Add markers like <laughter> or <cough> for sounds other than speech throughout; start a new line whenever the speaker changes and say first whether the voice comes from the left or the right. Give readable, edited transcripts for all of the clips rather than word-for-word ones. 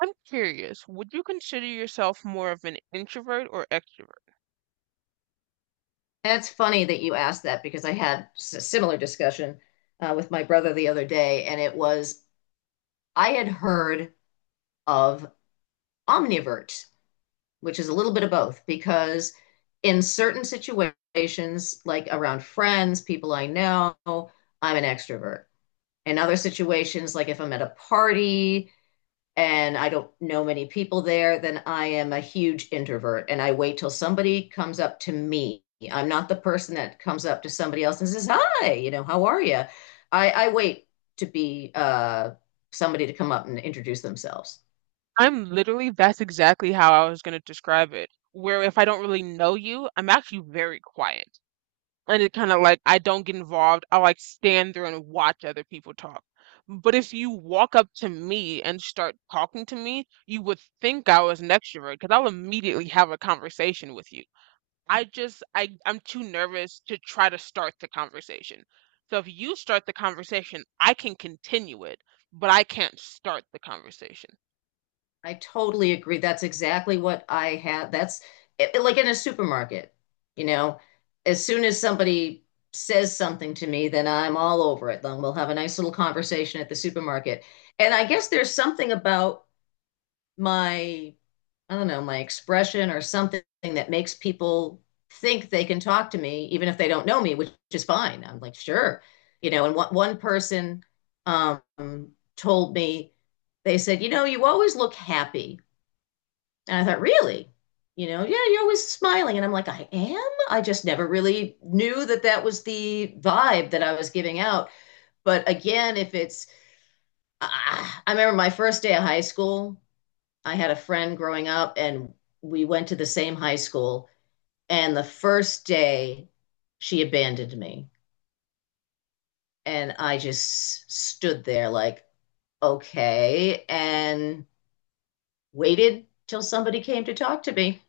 right: I'm curious, would you consider yourself more of an introvert or extrovert?
left: That's funny that you asked that because a similar discussion with my brother the other day, and it was I had heard of omnivert, which is a little bit of both, because in certain situations, like around friends, people I know, I'm an extrovert. In other situations, like if I'm at a party and I don't know many people there, then I am a huge introvert and I wait till somebody comes up to me. I'm not the person that comes up to somebody else and says, "Hi, how are you?" I wait to be somebody to come up and introduce themselves.
right: I'm literally, that's exactly how I was going to describe it. Where if I don't really know you, I'm actually very quiet. And it kind of like, I don't get involved. I like stand there and watch other people talk. But if you walk up to me and start talking to me, you would think I was an extrovert because I'll immediately have a conversation with you. I just I I'm too nervous to try to start the conversation. So if you start the conversation, I can continue it, but I can't start the conversation.
left: I totally agree. That's exactly what I have. Like in a supermarket, you know, as soon as somebody says something to me, then I'm all over it. Then we'll have a nice little conversation at the supermarket. And I guess there's something about my I don't know, my expression or something that makes people think they can talk to me even if they don't know me, which is fine. I'm like, sure. You know, and one person um told me. They said, "You know, you always look happy." And I thought, "Really? You know, yeah, you're always smiling." And I'm like, "I am." I just never really knew that that was the vibe that I was giving out. But again, if it's, ah, I remember my first day of high school. I had a friend growing up and we went to the same high school. And the first day she abandoned me. And I just stood there like, okay, and waited till somebody came to talk to me.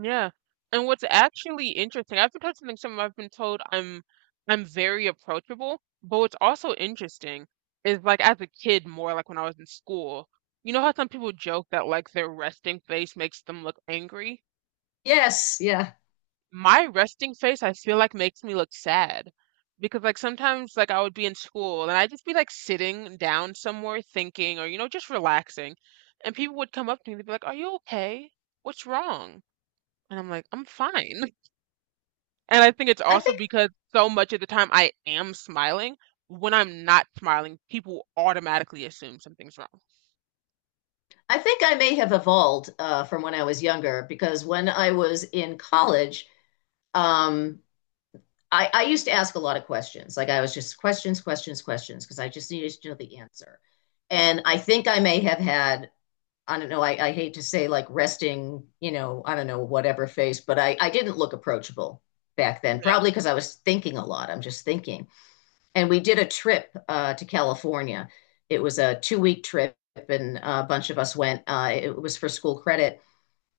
right: Yeah. And what's actually interesting, I've been told I'm very approachable, but what's also interesting is like as a kid more like when I was in school, you know how some people joke that like their resting face makes them look angry?
left: Yes, yeah.
right: My resting face I feel like makes me look sad because like sometimes like I would be in school and I'd just be like sitting down somewhere thinking or you know just relaxing and people would come up to me and they'd be like, "Are you okay? What's wrong?" And I'm like, "I'm fine." <laughs> And I think it's
left: I
right: also
left: think
right: because so much of the time I am smiling. When I'm not smiling, people automatically assume something's wrong.
left: I think I may have evolved from when I was younger, because when I was in college, um, I used to ask a lot of questions. Like I was just questions, questions, questions, because I just needed to know the answer. And I think I may have had, I don't know, I hate to say like resting, you know, I don't know, whatever face, but I didn't look approachable back then,
right: Yeah,
left: probably because I was thinking a lot. I'm just thinking. And we did a trip to California. It was a 2-week trip, and a bunch of us went. It was for school credit,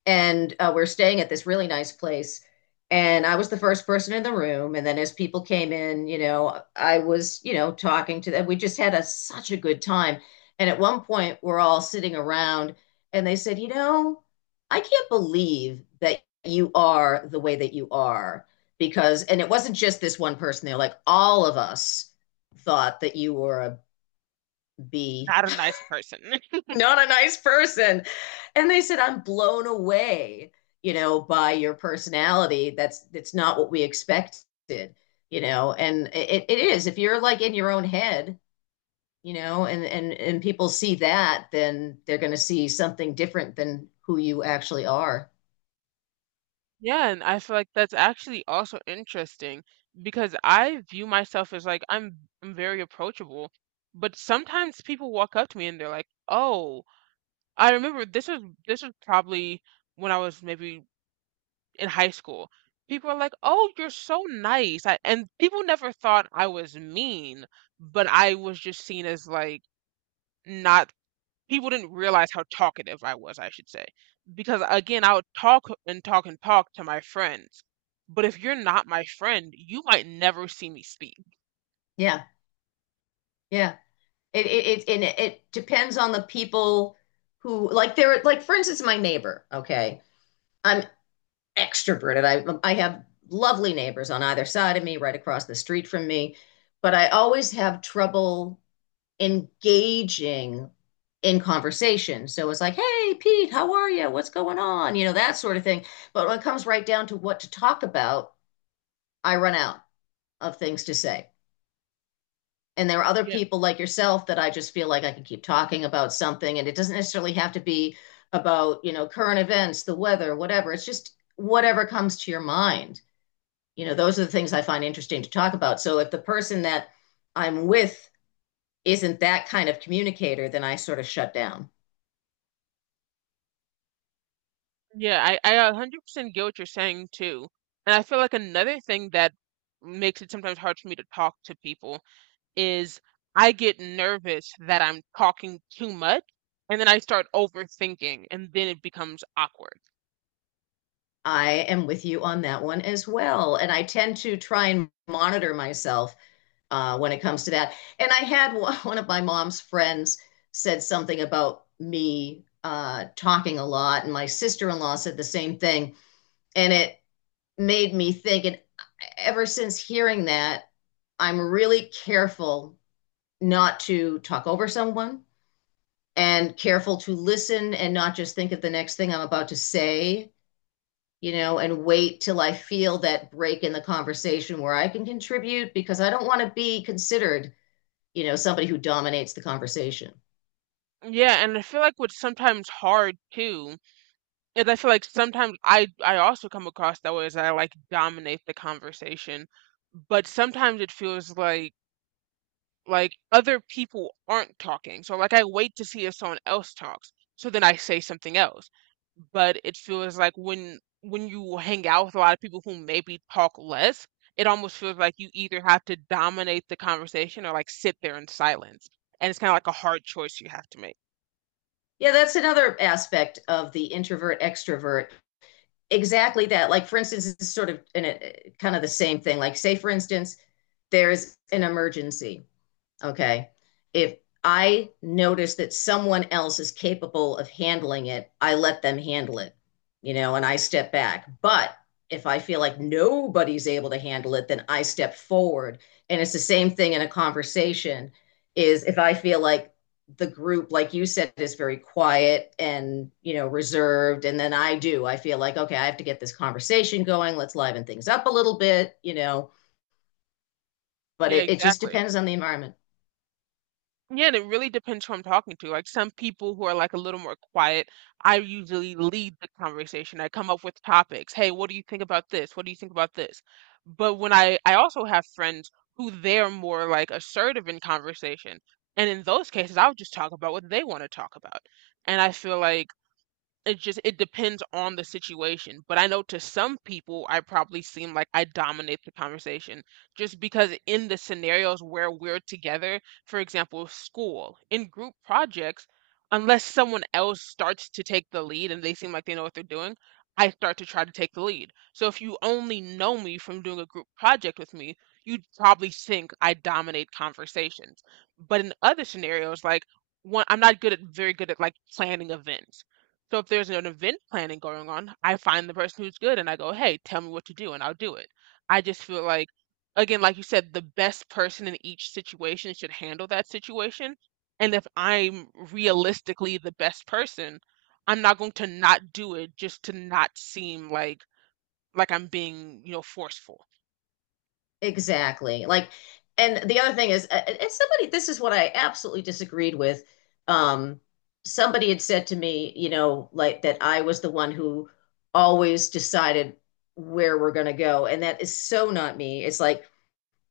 left: and we're staying at this really nice place, and I was the first person in the room. And then as people came in, I was, talking to them. We just had such a good time. And at one point we're all sitting around, and they said, you know, "I can't believe that you are the way that you are," because and it wasn't just this one person. They're like, "All of us thought that you were a b—"
right: not a nice person. <laughs>
left: Not a nice person. And they said, "I'm blown away, you know, by your personality. That's not what we expected, you know." And it is. If you're like in your own head, you know, and and people see that, then they're gonna see something different than who you actually are.
right: Yeah, and I feel like that's actually also interesting because I view myself as like I'm very approachable, but sometimes people walk up to me and they're like, "Oh, I remember this was probably when I was maybe in high school." People are like, "Oh, you're so nice." And people never thought I was mean, but I was just seen as like not people didn't realize how talkative I was, I should say. Because again, I would talk and talk and talk to my friends. But if you're not my friend, you might never see me speak.
left: Yeah, yeah. It depends on the people who like they're like, for instance, my neighbor, okay. I'm extroverted. I have lovely neighbors on either side of me, right across the street from me, but I always have trouble engaging in conversation. So it's like, "Hey, Pete, how are you? What's going on?" You know, that sort of thing. But when it comes right down to what to talk about, I run out of things to say. And there are other
right: Yeah.
left: people like yourself that I just feel like I can keep talking about something, and it doesn't necessarily have to be about, you know, current events, the weather, whatever. It's just whatever comes to your mind. You know, those are the things I find interesting to talk about. So if the person that I'm with isn't that kind of communicator, then I sort of shut down.
right: Yeah, I 100% get what you're saying too. And I feel like another thing that makes it sometimes hard for me to talk to people is I get nervous that I'm talking too much and then I start overthinking and then it becomes awkward.
left: I am with you on that one as well, and I tend to try and monitor myself when it comes to that. And I had <laughs> one of my mom's friends said something about me talking a lot, and my sister-in-law said the same thing. And it made me think. And ever since hearing that, I'm really careful not to talk over someone, and careful to listen and not just think of the next thing I'm about to say, you know, and wait till I feel that break in the conversation where I can contribute, because I don't want to be considered, you know, somebody who dominates the conversation.
right: Yeah, and I feel like what's sometimes hard too And I feel like sometimes I also come across that way as I like dominate the conversation, but sometimes it feels like other people aren't talking. So like I wait to see if someone else talks, so then I say something else. But it feels like when you hang out with a lot of people who maybe talk less, it almost feels like you either have to dominate the conversation or like sit there in silence. And it's kind of like a hard choice you have to make.
left: Yeah, that's another aspect of the introvert extrovert. Exactly that. Like, for instance, it's sort of in a, kind of the same thing. Like, say, for instance, there's an emergency. Ok, if I notice that someone else is capable of handling it, I let them handle it, you know, and I step back. But if I feel like nobody's able to handle it, then I step forward. And it's the same thing in a conversation. Is if I feel like the group, like you said, is very quiet and, you know, reserved, and then I do, I feel like, okay, I have to get this conversation going, let's liven things up a little bit, you know. But
right: Yeah,
left: it just
right: exactly.
left: depends on the environment.
right: Yeah, and it really depends who I'm talking to. Like some people who are like a little more quiet, I usually lead the conversation. I come up with topics. Hey, what do you think about this? What do you think about this? But when I also have friends who they're more like assertive in conversation. And in those cases, I'll just talk about what they want to talk about. And I feel like it depends on the situation, but I know to some people, I probably seem like I dominate the conversation just because in the scenarios where we're together, for example, school, in group projects, unless someone else starts to take the lead and they seem like they know what they're doing, I start to try to take the lead. So if you only know me from doing a group project with me, you'd probably think I dominate conversations. But in other scenarios, like one, I'm not good at like planning events. So if there's an event planning going on, I find the person who's good and I go, "Hey, tell me what to do," and I'll do it. I just feel like, again, like you said, the best person in each situation should handle that situation. And if I'm realistically the best person, I'm not going to not do it just to not seem like I'm being, you know, forceful.
left: Exactly. Like, and the other thing is, and somebody, this is what I absolutely disagreed with. Um, Somebody had said to me, you know, like that I was the one who always decided where we're going to go. And that is so not me. It's like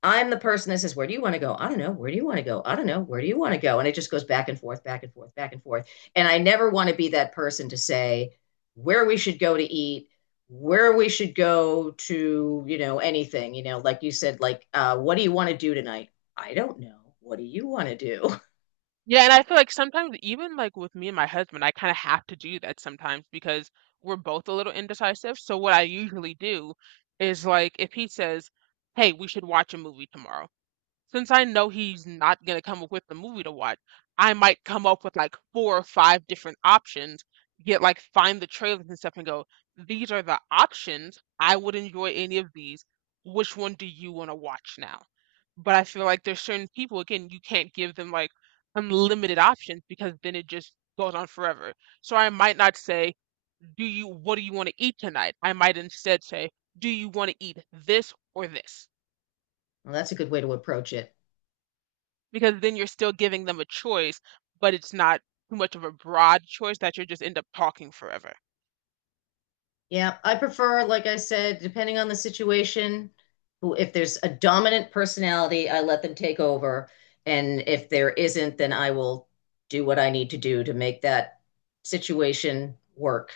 left: I'm the person that says, "Where do you want to go?" "I don't know. Where do you want to go?" "I don't know. Where do you want to go?" And it just goes back and forth, back and forth, back and forth. And I never want to be that person to say where we should go to eat, where we should go to, you know, anything, you know, like you said, like, "What do you want to do tonight?" "I don't know. What do you want to do?" <laughs>
right: Yeah, and I feel like sometimes even like with me and my husband, I kind of have to do that sometimes because we're both a little indecisive. So what I usually do is like if he says, "Hey, we should watch a movie tomorrow." Since I know he's not gonna come up with the movie to watch, I might come up with like four or five different options, get find the trailers and stuff and go, these are the options. I would enjoy any of these. Which one do you want to watch now? But I feel like there's certain people, again, you can't give them like unlimited options because then it just goes on forever. So I might not say, what do you want to eat tonight? I might instead say, do you want to eat this or this?
left: Well, that's a good way to approach it.
right: Because then you're still giving them a choice, but it's not too much of a broad choice that you just end up talking forever.
left: Yeah, I prefer, like I said, depending on the situation, who if there's a dominant personality, I let them take over. And if there isn't, then I will do what I need to do to make that situation work.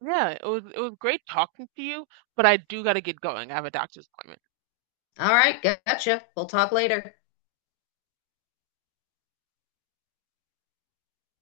right: Yeah, it was great talking to you, but I do gotta get going. I have a doctor's appointment.
left: All right, gotcha. We'll talk later.